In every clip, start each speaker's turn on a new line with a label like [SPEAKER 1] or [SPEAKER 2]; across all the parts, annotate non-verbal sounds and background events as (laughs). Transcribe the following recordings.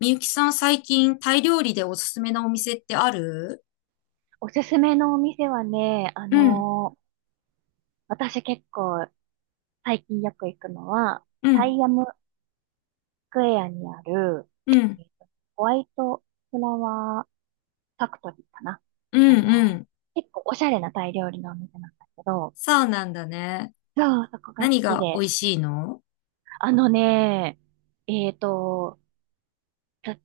[SPEAKER 1] みゆきさん、最近タイ料理でおすすめなお店ってある？
[SPEAKER 2] おすすめのお店はね、
[SPEAKER 1] うん、
[SPEAKER 2] 私結構最近よく行くのは、
[SPEAKER 1] う
[SPEAKER 2] タ
[SPEAKER 1] ん、
[SPEAKER 2] イアムスクエアにある、
[SPEAKER 1] うん、
[SPEAKER 2] えーとホワイトフラワーファクトリーかな。
[SPEAKER 1] う
[SPEAKER 2] あ
[SPEAKER 1] ん、
[SPEAKER 2] の
[SPEAKER 1] う
[SPEAKER 2] ー
[SPEAKER 1] ん、
[SPEAKER 2] 結構おしゃれなタイ料理のお店なんだけど、
[SPEAKER 1] そうなんだね。
[SPEAKER 2] そう、そこが好
[SPEAKER 1] 何
[SPEAKER 2] き
[SPEAKER 1] が美
[SPEAKER 2] で。
[SPEAKER 1] 味しいの？
[SPEAKER 2] あのね、えっと、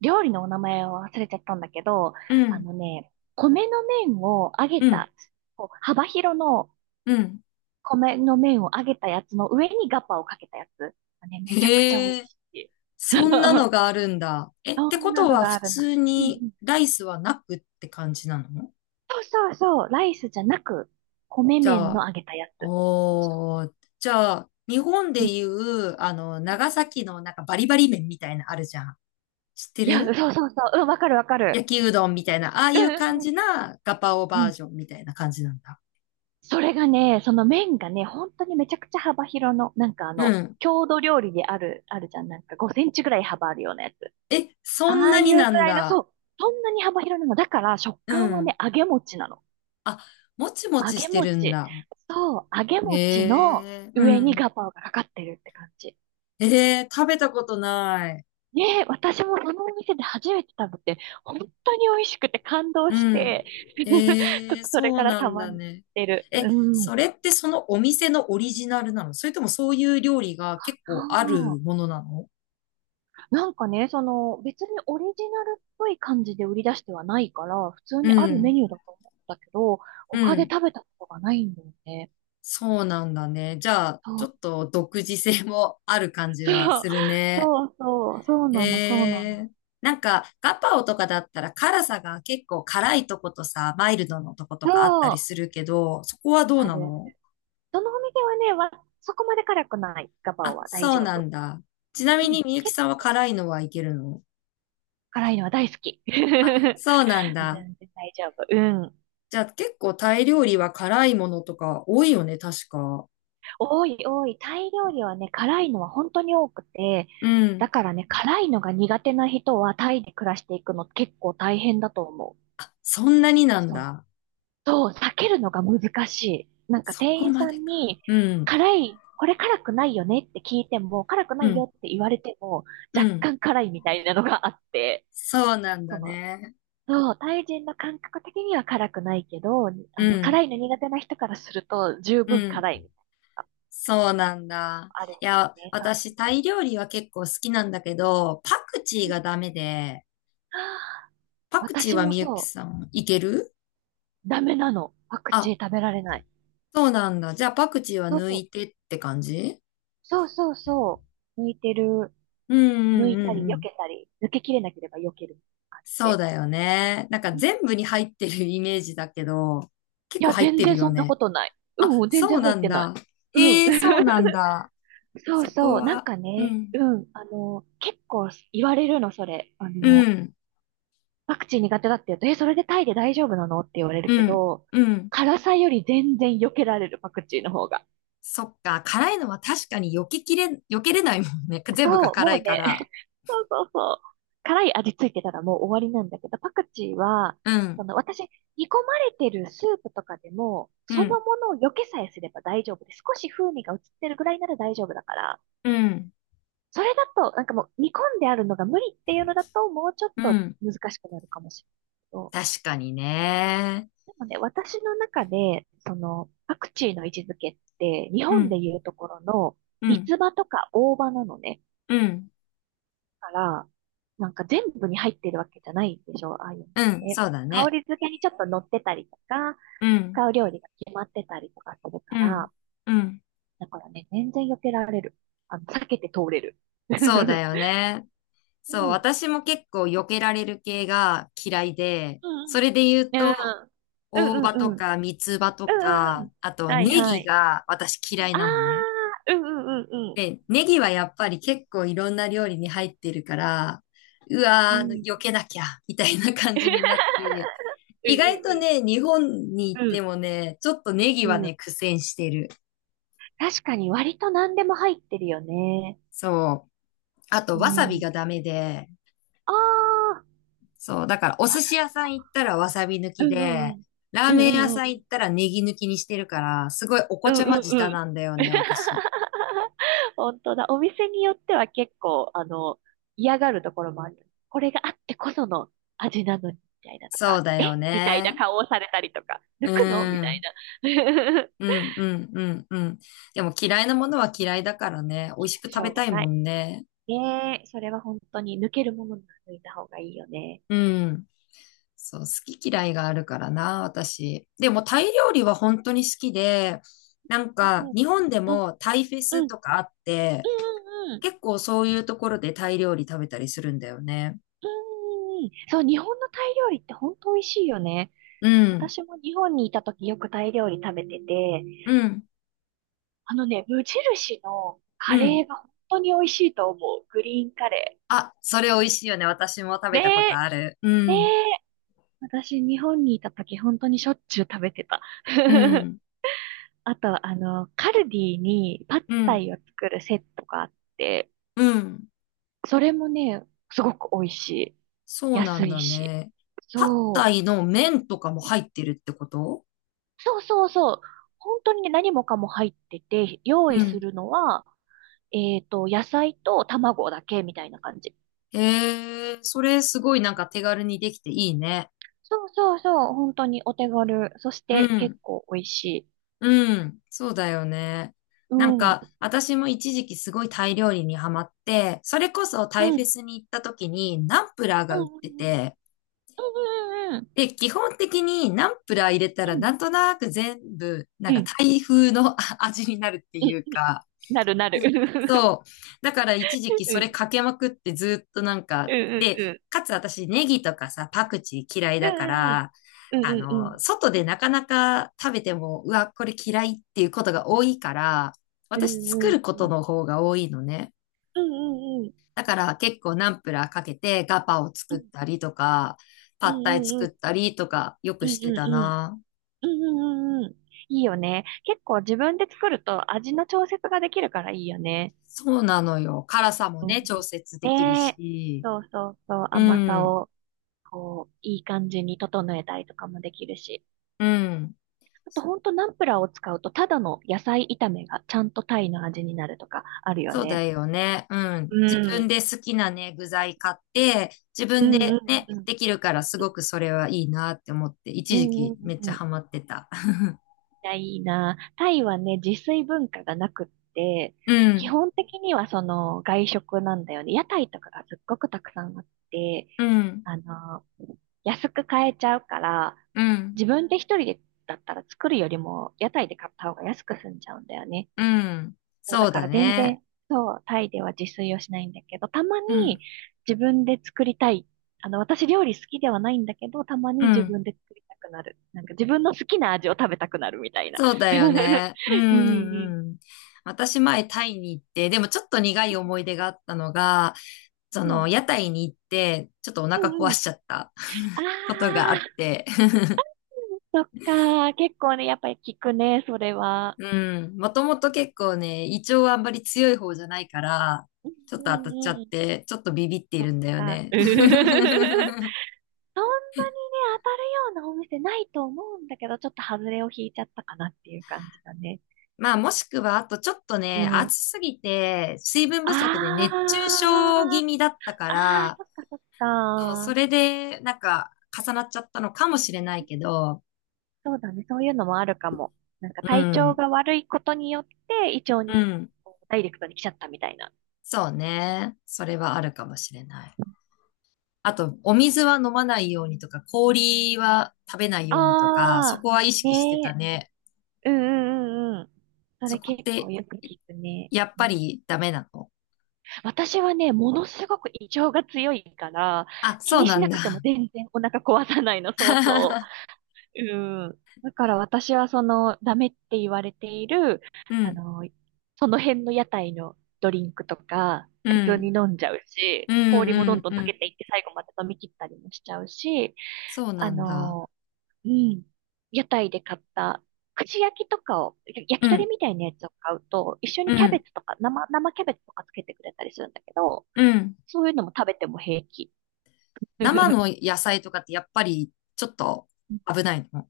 [SPEAKER 2] 料理のお名前を忘れちゃったんだけど、
[SPEAKER 1] う
[SPEAKER 2] あ
[SPEAKER 1] ん、
[SPEAKER 2] のね、米の麺を揚げ
[SPEAKER 1] うん、
[SPEAKER 2] た、こう幅広の
[SPEAKER 1] うん。
[SPEAKER 2] 米の麺を揚げたやつの上にガパをかけたやつ。ね、めちゃくちゃ美
[SPEAKER 1] へ
[SPEAKER 2] 味
[SPEAKER 1] え、
[SPEAKER 2] しい。
[SPEAKER 1] そんなの
[SPEAKER 2] (laughs)
[SPEAKER 1] があるんだ。え、って
[SPEAKER 2] そ
[SPEAKER 1] こ
[SPEAKER 2] んな
[SPEAKER 1] と
[SPEAKER 2] の
[SPEAKER 1] は
[SPEAKER 2] があ
[SPEAKER 1] 普
[SPEAKER 2] るの。
[SPEAKER 1] 通
[SPEAKER 2] うん
[SPEAKER 1] に
[SPEAKER 2] うん。
[SPEAKER 1] ライスはなくって感じなの？
[SPEAKER 2] そうそうそう。ライスじゃなく、米
[SPEAKER 1] じゃ
[SPEAKER 2] 麺の
[SPEAKER 1] あ、
[SPEAKER 2] 揚げたやつ。そ
[SPEAKER 1] おー、じゃあ、日本
[SPEAKER 2] う。うん、
[SPEAKER 1] でいう、長崎のなんかバリバリ麺みたいなのあるじゃん。知って
[SPEAKER 2] いや、そ
[SPEAKER 1] る？
[SPEAKER 2] うそうそう。うん、わかるわか
[SPEAKER 1] 焼
[SPEAKER 2] る。
[SPEAKER 1] きうどんみたいな、ああ
[SPEAKER 2] う
[SPEAKER 1] いう
[SPEAKER 2] ん
[SPEAKER 1] 感
[SPEAKER 2] うん
[SPEAKER 1] じ
[SPEAKER 2] う
[SPEAKER 1] なガパオ
[SPEAKER 2] ん。う
[SPEAKER 1] バー
[SPEAKER 2] ん。
[SPEAKER 1] ジョンみたいな感じなんだ。
[SPEAKER 2] それがね、その麺がね、本当にめちゃくちゃ幅広の、なんかあ
[SPEAKER 1] う
[SPEAKER 2] の、
[SPEAKER 1] ん。
[SPEAKER 2] 郷土料理である、あるじゃん。なんか5センチぐらい幅あるようなやつ。
[SPEAKER 1] え、
[SPEAKER 2] あ
[SPEAKER 1] そん
[SPEAKER 2] あ
[SPEAKER 1] な
[SPEAKER 2] いう
[SPEAKER 1] にな
[SPEAKER 2] ぐ
[SPEAKER 1] ん
[SPEAKER 2] らいの、そ
[SPEAKER 1] だ。
[SPEAKER 2] う。そんなに幅広なの。だから、食
[SPEAKER 1] う
[SPEAKER 2] 感は
[SPEAKER 1] ん。
[SPEAKER 2] ね、揚げ餅なの。
[SPEAKER 1] あ、もちも
[SPEAKER 2] 揚
[SPEAKER 1] ち
[SPEAKER 2] げ
[SPEAKER 1] してるん
[SPEAKER 2] 餅。
[SPEAKER 1] だ。
[SPEAKER 2] そう、揚げ
[SPEAKER 1] へ
[SPEAKER 2] 餅の
[SPEAKER 1] え、う
[SPEAKER 2] 上に
[SPEAKER 1] ん。
[SPEAKER 2] ガパオがかかってるって感じ。
[SPEAKER 1] ええ、食べたことない。
[SPEAKER 2] ねえ、私もそのお店で初めて食べて、本当に美味しくて感動
[SPEAKER 1] う
[SPEAKER 2] し
[SPEAKER 1] ん。
[SPEAKER 2] て、(laughs) ちょ
[SPEAKER 1] え
[SPEAKER 2] っ
[SPEAKER 1] え、
[SPEAKER 2] とそれ
[SPEAKER 1] そう
[SPEAKER 2] から
[SPEAKER 1] な
[SPEAKER 2] た
[SPEAKER 1] ん
[SPEAKER 2] ま
[SPEAKER 1] だ
[SPEAKER 2] に行っ
[SPEAKER 1] ね。
[SPEAKER 2] てる。
[SPEAKER 1] え、
[SPEAKER 2] うん。
[SPEAKER 1] それってそのお店のオリジナルなの？それともそういう料理が
[SPEAKER 2] あ
[SPEAKER 1] 結構ある
[SPEAKER 2] あ、
[SPEAKER 1] ものなの？
[SPEAKER 2] なんかね、その、別にオリジナルっぽい感じで売り出してはないから、普通
[SPEAKER 1] う
[SPEAKER 2] にあるメ
[SPEAKER 1] ん。
[SPEAKER 2] ニューだと思ったけど、
[SPEAKER 1] う
[SPEAKER 2] 他で
[SPEAKER 1] ん。
[SPEAKER 2] 食べたことがないんだよね。
[SPEAKER 1] そうなんだね。じゃあ、ち
[SPEAKER 2] そ
[SPEAKER 1] ょ
[SPEAKER 2] う、
[SPEAKER 1] っと独自性もある感じ
[SPEAKER 2] そ
[SPEAKER 1] は
[SPEAKER 2] う、
[SPEAKER 1] するね。
[SPEAKER 2] そう、そう、そうなの、そうな
[SPEAKER 1] え
[SPEAKER 2] の。
[SPEAKER 1] ー、なんか、ガパオとかだったら辛さが結構辛いとことさ、マイルドのとこと
[SPEAKER 2] そ
[SPEAKER 1] かあったり
[SPEAKER 2] う、
[SPEAKER 1] するけど、そこはどう
[SPEAKER 2] あ
[SPEAKER 1] な
[SPEAKER 2] るあ
[SPEAKER 1] の？
[SPEAKER 2] る。どのお店はね、そこまで辛くない。ガパオ
[SPEAKER 1] あ、
[SPEAKER 2] は大
[SPEAKER 1] そう
[SPEAKER 2] 丈
[SPEAKER 1] な
[SPEAKER 2] 夫。
[SPEAKER 1] んだ。ちな
[SPEAKER 2] う
[SPEAKER 1] み
[SPEAKER 2] ん。
[SPEAKER 1] にみゆき
[SPEAKER 2] 結
[SPEAKER 1] さんは
[SPEAKER 2] 構
[SPEAKER 1] 辛いのはいけるの？
[SPEAKER 2] 辛いのは大好き。(laughs) 全
[SPEAKER 1] そ
[SPEAKER 2] 然
[SPEAKER 1] うなんだ。
[SPEAKER 2] 大丈夫。うん。
[SPEAKER 1] じゃあ結構タイ料理は辛いものとか多いよね、確か。
[SPEAKER 2] 多い多い。タイ料理はね、辛いのは本当に多くて、
[SPEAKER 1] う
[SPEAKER 2] だ
[SPEAKER 1] ん。
[SPEAKER 2] からね、辛いのが苦手な人はタイで暮らしていくの結構大変だと思う。
[SPEAKER 1] そんなになん
[SPEAKER 2] そう、
[SPEAKER 1] だ。
[SPEAKER 2] そう避けるのが難しい。なんか
[SPEAKER 1] そ
[SPEAKER 2] 店
[SPEAKER 1] こ
[SPEAKER 2] 員
[SPEAKER 1] ま
[SPEAKER 2] さ
[SPEAKER 1] で
[SPEAKER 2] ん
[SPEAKER 1] か。
[SPEAKER 2] に、
[SPEAKER 1] うん。
[SPEAKER 2] 辛い、これ辛くないよねって聞いても、辛くな
[SPEAKER 1] う
[SPEAKER 2] いよ
[SPEAKER 1] ん。
[SPEAKER 2] って言われても、
[SPEAKER 1] う
[SPEAKER 2] 若
[SPEAKER 1] ん。
[SPEAKER 2] 干辛いみたいなのがあって、
[SPEAKER 1] そうなん
[SPEAKER 2] そ
[SPEAKER 1] だ
[SPEAKER 2] の、
[SPEAKER 1] ね。
[SPEAKER 2] そう、タイ人の感覚的には辛くないけど、
[SPEAKER 1] うん、
[SPEAKER 2] 辛いの苦手な人からすると十
[SPEAKER 1] う
[SPEAKER 2] 分
[SPEAKER 1] ん。
[SPEAKER 2] 辛いみたいなのが
[SPEAKER 1] そうなんだ。
[SPEAKER 2] あるん
[SPEAKER 1] い
[SPEAKER 2] だよ
[SPEAKER 1] や、
[SPEAKER 2] ね。そ
[SPEAKER 1] 私、タ
[SPEAKER 2] うそ
[SPEAKER 1] イ料理は結構好きなんだけど、パクチー
[SPEAKER 2] う。う
[SPEAKER 1] が
[SPEAKER 2] ん。
[SPEAKER 1] ダメで、パクチー
[SPEAKER 2] 私
[SPEAKER 1] は
[SPEAKER 2] も
[SPEAKER 1] みゆき
[SPEAKER 2] そ
[SPEAKER 1] さん、いける？
[SPEAKER 2] う、ダメなの。パクチー
[SPEAKER 1] あ、
[SPEAKER 2] 食べられない。
[SPEAKER 1] そうなんだ。じゃあ、パクチーは
[SPEAKER 2] そ
[SPEAKER 1] 抜
[SPEAKER 2] う、
[SPEAKER 1] いてって感じ？
[SPEAKER 2] そうそうそう。抜いてる、
[SPEAKER 1] うんう
[SPEAKER 2] 抜
[SPEAKER 1] ん
[SPEAKER 2] い
[SPEAKER 1] う
[SPEAKER 2] た
[SPEAKER 1] ん
[SPEAKER 2] り、
[SPEAKER 1] う
[SPEAKER 2] 避
[SPEAKER 1] ん。
[SPEAKER 2] けたり、抜けきれなければ避けるみたいなのがあっ
[SPEAKER 1] そう
[SPEAKER 2] て。
[SPEAKER 1] だよね。なんか
[SPEAKER 2] い
[SPEAKER 1] 全部に入ってるイメージだけど、結構
[SPEAKER 2] や、
[SPEAKER 1] 入っ
[SPEAKER 2] 全
[SPEAKER 1] てる
[SPEAKER 2] 然
[SPEAKER 1] よ
[SPEAKER 2] そんなこ
[SPEAKER 1] ね。
[SPEAKER 2] とない。
[SPEAKER 1] あ、
[SPEAKER 2] うん、全
[SPEAKER 1] そ
[SPEAKER 2] 然
[SPEAKER 1] う
[SPEAKER 2] 入
[SPEAKER 1] な
[SPEAKER 2] っ
[SPEAKER 1] ん
[SPEAKER 2] てない。
[SPEAKER 1] だ。
[SPEAKER 2] う
[SPEAKER 1] へ
[SPEAKER 2] ん。
[SPEAKER 1] え、そうなん
[SPEAKER 2] (laughs)
[SPEAKER 1] だ。
[SPEAKER 2] そう
[SPEAKER 1] そこ
[SPEAKER 2] そう、なん
[SPEAKER 1] は、
[SPEAKER 2] か
[SPEAKER 1] う
[SPEAKER 2] ね、
[SPEAKER 1] ん、
[SPEAKER 2] うん、結構言われるの、それ。
[SPEAKER 1] うん、
[SPEAKER 2] パクチー苦手だって言うと、え、それでタイで大丈夫なのって言われる
[SPEAKER 1] う
[SPEAKER 2] け
[SPEAKER 1] ん、
[SPEAKER 2] ど、
[SPEAKER 1] うん。
[SPEAKER 2] 辛さより全然避けられる、パクチーの方が。
[SPEAKER 1] そっか、辛いのは確かに避けきれ、避けれないもんね。(laughs) 全部が
[SPEAKER 2] そう、も
[SPEAKER 1] 辛
[SPEAKER 2] う
[SPEAKER 1] いか
[SPEAKER 2] ね、
[SPEAKER 1] ら。
[SPEAKER 2] (laughs) そうそうそう。辛い味ついてたらもう終わりなんだけど、パクチーは、
[SPEAKER 1] うん、
[SPEAKER 2] 私、煮込まれてるスープとかでも、
[SPEAKER 1] う
[SPEAKER 2] その
[SPEAKER 1] ん、
[SPEAKER 2] ものを避けさえすれば大丈夫で、少し風味が移ってるぐらいなら大丈夫だから、
[SPEAKER 1] うん、
[SPEAKER 2] それだと、なんかもう煮込んであるのが無理っていうのだと、もうちょっ
[SPEAKER 1] う
[SPEAKER 2] と
[SPEAKER 1] ん。
[SPEAKER 2] 難しくなるかもしれないけど、
[SPEAKER 1] 確かにね。
[SPEAKER 2] でもね、私の中で、その、パクチーの位置づけって、日
[SPEAKER 1] う
[SPEAKER 2] 本で
[SPEAKER 1] ん、
[SPEAKER 2] いうところの、
[SPEAKER 1] う
[SPEAKER 2] 三
[SPEAKER 1] ん、
[SPEAKER 2] つ葉とか大葉なのね。
[SPEAKER 1] うん、
[SPEAKER 2] だから、なんか全部に入ってるわけじゃないでしょ、ああいうのっ
[SPEAKER 1] うん、
[SPEAKER 2] て。
[SPEAKER 1] そうだ
[SPEAKER 2] 香
[SPEAKER 1] ね。
[SPEAKER 2] り付けにちょっと乗ってたりとか、
[SPEAKER 1] うん、
[SPEAKER 2] 使う料理が決まってたりとかするか
[SPEAKER 1] うん、
[SPEAKER 2] ら、
[SPEAKER 1] うん。
[SPEAKER 2] だからね、全然避けられる。避けて通れる。
[SPEAKER 1] そうだ
[SPEAKER 2] (laughs)
[SPEAKER 1] よね。
[SPEAKER 2] う
[SPEAKER 1] そう、
[SPEAKER 2] ん。
[SPEAKER 1] 私も結構避けられる系が嫌いで、
[SPEAKER 2] う
[SPEAKER 1] それ
[SPEAKER 2] ん。
[SPEAKER 1] で言う
[SPEAKER 2] うん。うん。
[SPEAKER 1] と、
[SPEAKER 2] う
[SPEAKER 1] 大
[SPEAKER 2] んう
[SPEAKER 1] 葉
[SPEAKER 2] ん
[SPEAKER 1] と
[SPEAKER 2] うん。
[SPEAKER 1] か三つ葉と
[SPEAKER 2] うんうんう
[SPEAKER 1] か、
[SPEAKER 2] ん。
[SPEAKER 1] あと
[SPEAKER 2] はい
[SPEAKER 1] ネ
[SPEAKER 2] は
[SPEAKER 1] ギ
[SPEAKER 2] い。
[SPEAKER 1] が私嫌い
[SPEAKER 2] ああ、
[SPEAKER 1] なのね。
[SPEAKER 2] うんうんうん
[SPEAKER 1] で、ネギはやっぱり結構いろんな料理に入ってるから、う
[SPEAKER 2] うん。
[SPEAKER 1] わー、
[SPEAKER 2] う
[SPEAKER 1] 避
[SPEAKER 2] ん。
[SPEAKER 1] けなきゃ、みたいな感じにな
[SPEAKER 2] (laughs)
[SPEAKER 1] って、
[SPEAKER 2] う
[SPEAKER 1] 意外と
[SPEAKER 2] ん
[SPEAKER 1] ね、日本に
[SPEAKER 2] う
[SPEAKER 1] 行っ
[SPEAKER 2] んう
[SPEAKER 1] て
[SPEAKER 2] ん。
[SPEAKER 1] もね、ちょっとネギ
[SPEAKER 2] う
[SPEAKER 1] は
[SPEAKER 2] んう
[SPEAKER 1] ね、
[SPEAKER 2] ん。
[SPEAKER 1] 苦戦してる。
[SPEAKER 2] 確かに割と何でも入ってるよね。
[SPEAKER 1] そう。あ
[SPEAKER 2] う
[SPEAKER 1] と、わさび
[SPEAKER 2] ん。
[SPEAKER 1] がダメで、
[SPEAKER 2] ああ、
[SPEAKER 1] そう。だから、お寿司屋さん行ったらわさび抜
[SPEAKER 2] う
[SPEAKER 1] き
[SPEAKER 2] んうん
[SPEAKER 1] で、
[SPEAKER 2] うん。
[SPEAKER 1] ラー
[SPEAKER 2] うん
[SPEAKER 1] メン
[SPEAKER 2] う
[SPEAKER 1] 屋さ
[SPEAKER 2] んう
[SPEAKER 1] ん行っ
[SPEAKER 2] ん。
[SPEAKER 1] たらネギ抜きにしてるから、すごいお子
[SPEAKER 2] うん
[SPEAKER 1] ちゃ
[SPEAKER 2] う
[SPEAKER 1] ま
[SPEAKER 2] んう
[SPEAKER 1] 舌
[SPEAKER 2] ん。
[SPEAKER 1] なんだよね、私。
[SPEAKER 2] (laughs) 本当だ。お店によっては結構、嫌がるところもある。これがあってこその味なのに、みたいなと
[SPEAKER 1] そう
[SPEAKER 2] か、
[SPEAKER 1] だ
[SPEAKER 2] え
[SPEAKER 1] よ
[SPEAKER 2] みたいな
[SPEAKER 1] ね。
[SPEAKER 2] 顔をされたりとか、
[SPEAKER 1] う
[SPEAKER 2] 抜くのみたい
[SPEAKER 1] ん。
[SPEAKER 2] な。
[SPEAKER 1] うんうんうんうん。でも嫌いなものは嫌いだからね。美味
[SPEAKER 2] (laughs)
[SPEAKER 1] しく食
[SPEAKER 2] しょ
[SPEAKER 1] べ
[SPEAKER 2] う
[SPEAKER 1] た
[SPEAKER 2] が
[SPEAKER 1] い
[SPEAKER 2] な
[SPEAKER 1] も
[SPEAKER 2] い。
[SPEAKER 1] んね。
[SPEAKER 2] ねえ、それは本当に抜けるものなら抜いた方がいいよね。
[SPEAKER 1] うん。そう、好き嫌いがあるからな、私。でもタイ料理は本当に好きで、なん
[SPEAKER 2] うん
[SPEAKER 1] か
[SPEAKER 2] うん
[SPEAKER 1] 日本で
[SPEAKER 2] うん
[SPEAKER 1] もタイフェ
[SPEAKER 2] うん
[SPEAKER 1] ス
[SPEAKER 2] うん
[SPEAKER 1] とかあって、
[SPEAKER 2] うんうん。
[SPEAKER 1] 結構そういうところでタイ料理食べたりするんだよね。
[SPEAKER 2] うんうん。そう、日本のタイ料理って本当美味しいよね。
[SPEAKER 1] うん、
[SPEAKER 2] 私も日本にいた時よくタイ料理食べてて、
[SPEAKER 1] うん、
[SPEAKER 2] あのね、無印の
[SPEAKER 1] う
[SPEAKER 2] カレ
[SPEAKER 1] ん。
[SPEAKER 2] ーが本当に美味しいと思う。グリーンカレ
[SPEAKER 1] あ、それ美味しいよね。私も食
[SPEAKER 2] ー。
[SPEAKER 1] べたこと
[SPEAKER 2] ね
[SPEAKER 1] ある。う
[SPEAKER 2] え、ね
[SPEAKER 1] ん、
[SPEAKER 2] え。私日本にいた時本当にしょっちゅう食べてた。
[SPEAKER 1] う
[SPEAKER 2] (laughs)
[SPEAKER 1] ん、
[SPEAKER 2] あと、カルディにパッ
[SPEAKER 1] う
[SPEAKER 2] タ
[SPEAKER 1] ん、
[SPEAKER 2] イを作るセットがあって、
[SPEAKER 1] うん。
[SPEAKER 2] それもね、すごく美味し
[SPEAKER 1] そ
[SPEAKER 2] い。
[SPEAKER 1] うなん
[SPEAKER 2] 安い
[SPEAKER 1] だ
[SPEAKER 2] し。
[SPEAKER 1] ね。パッタ
[SPEAKER 2] そう。
[SPEAKER 1] イの麺とかも入ってるってこと？
[SPEAKER 2] そうそうそう。本当にね、何もかも入ってて、用意
[SPEAKER 1] う
[SPEAKER 2] す
[SPEAKER 1] ん。
[SPEAKER 2] るのは、野菜と卵だけみたいな感じ。
[SPEAKER 1] へえ、それすごいなんか手軽にできていいね。
[SPEAKER 2] そうそうそう。本当にお手軽。そし
[SPEAKER 1] う
[SPEAKER 2] て結
[SPEAKER 1] ん。
[SPEAKER 2] 構美味しい。
[SPEAKER 1] うん。そうだよね。
[SPEAKER 2] う
[SPEAKER 1] なん
[SPEAKER 2] ん。う
[SPEAKER 1] か、私も一時期すごいタイ料理にハマって、それこそタイ
[SPEAKER 2] ん。う
[SPEAKER 1] フェ
[SPEAKER 2] ん。
[SPEAKER 1] スに行った時にナンプラー
[SPEAKER 2] う
[SPEAKER 1] が売って
[SPEAKER 2] ん
[SPEAKER 1] て、
[SPEAKER 2] うんうん。
[SPEAKER 1] で、基本的にナンプラー入れた
[SPEAKER 2] う
[SPEAKER 1] ら
[SPEAKER 2] ん。
[SPEAKER 1] なんとなく全部、なん
[SPEAKER 2] う
[SPEAKER 1] か
[SPEAKER 2] ん。
[SPEAKER 1] タイ風の (laughs) 味になるって
[SPEAKER 2] うん。
[SPEAKER 1] いう
[SPEAKER 2] うん。
[SPEAKER 1] か、
[SPEAKER 2] なるなる。
[SPEAKER 1] そう。だから一時期
[SPEAKER 2] う
[SPEAKER 1] それ
[SPEAKER 2] ん。
[SPEAKER 1] かけまくってずっとなんか、
[SPEAKER 2] うん
[SPEAKER 1] で、
[SPEAKER 2] うんうん。
[SPEAKER 1] かつ私ネギとかさ、パクチー嫌い
[SPEAKER 2] う
[SPEAKER 1] だか
[SPEAKER 2] ん
[SPEAKER 1] ら、
[SPEAKER 2] うんうん。
[SPEAKER 1] 外でなかなか食べても、うわ、これ嫌いっていうことが多いから、
[SPEAKER 2] う
[SPEAKER 1] 私作
[SPEAKER 2] んうん
[SPEAKER 1] るこ
[SPEAKER 2] う
[SPEAKER 1] と
[SPEAKER 2] ん。う
[SPEAKER 1] の方が多いのね。
[SPEAKER 2] んうんうん。
[SPEAKER 1] だから結構ナンプラーかけてガパを作ったりとか、パ
[SPEAKER 2] うん
[SPEAKER 1] ッ
[SPEAKER 2] う
[SPEAKER 1] タイ
[SPEAKER 2] んう
[SPEAKER 1] 作っ
[SPEAKER 2] ん。
[SPEAKER 1] たりとかよ
[SPEAKER 2] う
[SPEAKER 1] く
[SPEAKER 2] ん
[SPEAKER 1] してた
[SPEAKER 2] うんうん。
[SPEAKER 1] な。
[SPEAKER 2] うんうんうんうん。いいよね。結構自分で作ると味の調節ができるからいいよね。
[SPEAKER 1] そうなのよ。辛さも
[SPEAKER 2] う
[SPEAKER 1] ね、調
[SPEAKER 2] ん。
[SPEAKER 1] 節できる
[SPEAKER 2] ねえ。
[SPEAKER 1] し。
[SPEAKER 2] そうそうそう。
[SPEAKER 1] う
[SPEAKER 2] 甘さ
[SPEAKER 1] ん、
[SPEAKER 2] を、こう、いい感じに整えたりとかもできるし。
[SPEAKER 1] うん。
[SPEAKER 2] あと、ほんとナンプラーを使うと、ただの野菜炒めがちゃんとタイの味になるとかあるよ
[SPEAKER 1] そうだ
[SPEAKER 2] ね。
[SPEAKER 1] よね。うん。
[SPEAKER 2] う
[SPEAKER 1] 自分
[SPEAKER 2] ん。
[SPEAKER 1] で好きなね、具材買って、自
[SPEAKER 2] う
[SPEAKER 1] 分
[SPEAKER 2] んう
[SPEAKER 1] で
[SPEAKER 2] ん
[SPEAKER 1] ね、
[SPEAKER 2] うん。
[SPEAKER 1] できるからすごくそれはいいなって思って、
[SPEAKER 2] う
[SPEAKER 1] 一時
[SPEAKER 2] んう
[SPEAKER 1] 期
[SPEAKER 2] ん
[SPEAKER 1] めっち
[SPEAKER 2] う
[SPEAKER 1] ゃ
[SPEAKER 2] ん。
[SPEAKER 1] ハマってた。(laughs)
[SPEAKER 2] いや、いいな。タイはね、自炊文化がなくって、
[SPEAKER 1] う
[SPEAKER 2] 基
[SPEAKER 1] ん、
[SPEAKER 2] 本的にはその外食なんだよね。屋台とかがすっごくたくさんあって、
[SPEAKER 1] うん、
[SPEAKER 2] あの、安く買えちゃうから、
[SPEAKER 1] うん、
[SPEAKER 2] 自分で一人でだったら作るよりも屋台で買った方が安く済んじゃうんだよね。
[SPEAKER 1] うん。
[SPEAKER 2] そう、
[SPEAKER 1] そ
[SPEAKER 2] だ
[SPEAKER 1] う
[SPEAKER 2] か
[SPEAKER 1] だ
[SPEAKER 2] ら全
[SPEAKER 1] ね。
[SPEAKER 2] 然、そう、タイでは自炊をしないんだけど、たま
[SPEAKER 1] う
[SPEAKER 2] に
[SPEAKER 1] ん、
[SPEAKER 2] 自分で作りたい。私料理好きではないんだけど、たま
[SPEAKER 1] う
[SPEAKER 2] に自
[SPEAKER 1] ん。
[SPEAKER 2] 分で作りたくなる。なんか自分の好きな味を食べたくなるみたいな。
[SPEAKER 1] そうだよ
[SPEAKER 2] (laughs)
[SPEAKER 1] ね。うん、
[SPEAKER 2] う
[SPEAKER 1] う
[SPEAKER 2] ん。
[SPEAKER 1] ん、うん。私前タイに行って、でもちょっと苦い思い出があったのが、そ
[SPEAKER 2] う
[SPEAKER 1] の
[SPEAKER 2] ん。
[SPEAKER 1] 屋台に行って、ちょっとお
[SPEAKER 2] う
[SPEAKER 1] 腹壊
[SPEAKER 2] んうん。
[SPEAKER 1] しちゃった
[SPEAKER 2] あ
[SPEAKER 1] (laughs) ことがあっ
[SPEAKER 2] あ、
[SPEAKER 1] て。
[SPEAKER 2] そっか。結構ね、やっぱり聞くね、それは。
[SPEAKER 1] うん。もともと結構ね、胃腸はあんまり強い方じゃないから、
[SPEAKER 2] うん
[SPEAKER 1] ちょっ
[SPEAKER 2] う
[SPEAKER 1] と当たっちゃ
[SPEAKER 2] ん
[SPEAKER 1] っ
[SPEAKER 2] うん。
[SPEAKER 1] て、ちょっとビビってい
[SPEAKER 2] そっ
[SPEAKER 1] るんだよ
[SPEAKER 2] か。(laughs)
[SPEAKER 1] ね。
[SPEAKER 2] そんな
[SPEAKER 1] (laughs)
[SPEAKER 2] 当たるようなお店ないと思うんだけど、ちょっと外れを引いちゃったかなっていう感じだね。
[SPEAKER 1] まあ、もしくは、あとちょっと
[SPEAKER 2] う
[SPEAKER 1] ね、
[SPEAKER 2] ん。
[SPEAKER 1] 暑すぎて、水分不足で
[SPEAKER 2] あ
[SPEAKER 1] 熱中症気
[SPEAKER 2] あ、
[SPEAKER 1] 味だったか
[SPEAKER 2] ああ、
[SPEAKER 1] ら、
[SPEAKER 2] そっかそっ
[SPEAKER 1] そう、そ
[SPEAKER 2] か。
[SPEAKER 1] れで、なんか、重なっちゃったのかもしれないけど、
[SPEAKER 2] そうだね。そういうのもあるかも。なんか
[SPEAKER 1] う
[SPEAKER 2] 体調
[SPEAKER 1] ん、
[SPEAKER 2] が悪いことによって胃腸
[SPEAKER 1] う
[SPEAKER 2] に
[SPEAKER 1] ん。
[SPEAKER 2] こうダイレクトに来ちゃったみたいな。
[SPEAKER 1] そうね。それはあるかもしれない。あと、お水は飲まないようにとか、氷は食べない
[SPEAKER 2] あ
[SPEAKER 1] ようにとか、そ
[SPEAKER 2] あ、
[SPEAKER 1] こは意識してた
[SPEAKER 2] ね
[SPEAKER 1] ね。
[SPEAKER 2] え。うんうんうんうん。それ
[SPEAKER 1] そこっ
[SPEAKER 2] 結構
[SPEAKER 1] て、
[SPEAKER 2] よく
[SPEAKER 1] い
[SPEAKER 2] 聞くね。
[SPEAKER 1] やっ
[SPEAKER 2] う
[SPEAKER 1] ぱ
[SPEAKER 2] ん。
[SPEAKER 1] りダメなの？
[SPEAKER 2] 私はね、ものすごく胃腸が強いから、
[SPEAKER 1] あ、
[SPEAKER 2] 気
[SPEAKER 1] そう
[SPEAKER 2] に
[SPEAKER 1] な
[SPEAKER 2] し
[SPEAKER 1] ん
[SPEAKER 2] な
[SPEAKER 1] だ。
[SPEAKER 2] くても全然お腹壊さないの、そうそ
[SPEAKER 1] (laughs)
[SPEAKER 2] う。うん。だから私はその、ダメって言われている、
[SPEAKER 1] う
[SPEAKER 2] あ
[SPEAKER 1] ん、
[SPEAKER 2] の、その辺の屋台のドリンクとか、
[SPEAKER 1] う
[SPEAKER 2] 普通に
[SPEAKER 1] ん、
[SPEAKER 2] 飲んじゃうし、
[SPEAKER 1] うん、
[SPEAKER 2] 氷
[SPEAKER 1] う
[SPEAKER 2] もどん
[SPEAKER 1] ん、
[SPEAKER 2] どん
[SPEAKER 1] う
[SPEAKER 2] 溶け
[SPEAKER 1] ん。
[SPEAKER 2] ていって最後まで飲み切ったりもしちゃうし、
[SPEAKER 1] そうな
[SPEAKER 2] あ
[SPEAKER 1] んだ。
[SPEAKER 2] の、うん。屋台で買った、串焼きとかを、焼
[SPEAKER 1] う
[SPEAKER 2] き鳥
[SPEAKER 1] ん、
[SPEAKER 2] みたいなやつを買うと、一緒
[SPEAKER 1] う
[SPEAKER 2] にキャベ
[SPEAKER 1] ん、
[SPEAKER 2] ツとか、生キャベツとかつけてくれたりするんだけど、
[SPEAKER 1] うん。
[SPEAKER 2] そういうのも食べても平気。
[SPEAKER 1] 生
[SPEAKER 2] (laughs)
[SPEAKER 1] の野菜とかってやっぱりちょっと危ないの？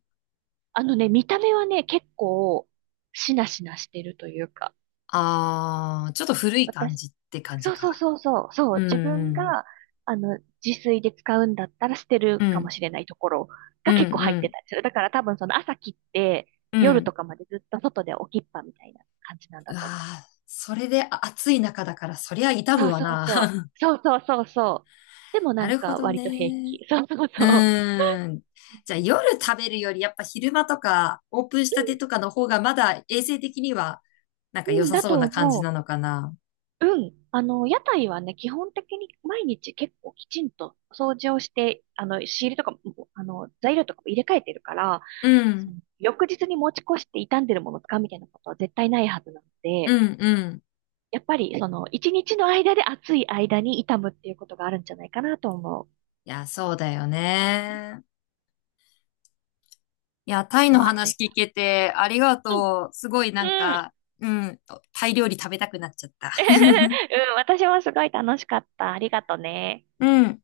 [SPEAKER 2] あのね、見た目はね、結構、しなしなしてるというか、
[SPEAKER 1] あー、ちょっと古い感
[SPEAKER 2] 私、
[SPEAKER 1] じって感じ
[SPEAKER 2] そうそ
[SPEAKER 1] か。
[SPEAKER 2] うそうそう、そ
[SPEAKER 1] う
[SPEAKER 2] う、自分
[SPEAKER 1] ん、
[SPEAKER 2] が、自炊で使うんだったら捨てる
[SPEAKER 1] うん、う
[SPEAKER 2] かも
[SPEAKER 1] ん、
[SPEAKER 2] しれないところ
[SPEAKER 1] う
[SPEAKER 2] が
[SPEAKER 1] ん、
[SPEAKER 2] 結構入
[SPEAKER 1] う
[SPEAKER 2] って
[SPEAKER 1] ん。
[SPEAKER 2] たりする。だから多分その朝切って
[SPEAKER 1] う
[SPEAKER 2] 夜と
[SPEAKER 1] ん、
[SPEAKER 2] かまでずっと外で置きっぱみたいな感じなんだと思う。
[SPEAKER 1] あー、それであ暑い中だからそりゃ痛む
[SPEAKER 2] そう
[SPEAKER 1] わ
[SPEAKER 2] そう
[SPEAKER 1] な。
[SPEAKER 2] そう。
[SPEAKER 1] (laughs)
[SPEAKER 2] そうそうそうそう。でもな
[SPEAKER 1] な
[SPEAKER 2] ん
[SPEAKER 1] るほ
[SPEAKER 2] か
[SPEAKER 1] ど
[SPEAKER 2] 割と平
[SPEAKER 1] ね。
[SPEAKER 2] 気。そうそう
[SPEAKER 1] う
[SPEAKER 2] そ
[SPEAKER 1] ーん。じゃあ夜食べるよりやっぱ昼間とかオープンしたてとかの方がまだ衛生的にはなん
[SPEAKER 2] う。
[SPEAKER 1] か良
[SPEAKER 2] うん、
[SPEAKER 1] さ
[SPEAKER 2] だ
[SPEAKER 1] そう
[SPEAKER 2] と
[SPEAKER 1] な感じ
[SPEAKER 2] 思う。
[SPEAKER 1] なのかな。
[SPEAKER 2] うん。屋台はね、基本的に毎日結構きちんと掃除をして、仕入れとかも、材料とかも入れ替えてるから、
[SPEAKER 1] う
[SPEAKER 2] そ
[SPEAKER 1] ん。
[SPEAKER 2] の翌日に持ち越して傷んでるもの使うみたいなことは絶対ないはずなの
[SPEAKER 1] う
[SPEAKER 2] で、
[SPEAKER 1] ん、うん。
[SPEAKER 2] やっぱり一日の間で暑い間に傷むっていうことがあるんじゃないかなと思う。
[SPEAKER 1] いや、そうだよね。いや、タイ
[SPEAKER 2] そう、
[SPEAKER 1] の
[SPEAKER 2] 暑
[SPEAKER 1] 話
[SPEAKER 2] い。
[SPEAKER 1] 聞けてありが
[SPEAKER 2] うん。
[SPEAKER 1] とう。すごいなん
[SPEAKER 2] うん。
[SPEAKER 1] か、うん、タイ料理食べたくなっちゃった。
[SPEAKER 2] (laughs) う
[SPEAKER 1] (laughs)
[SPEAKER 2] ん、(laughs) 私もすごい楽しかった。ありがとね。
[SPEAKER 1] うん。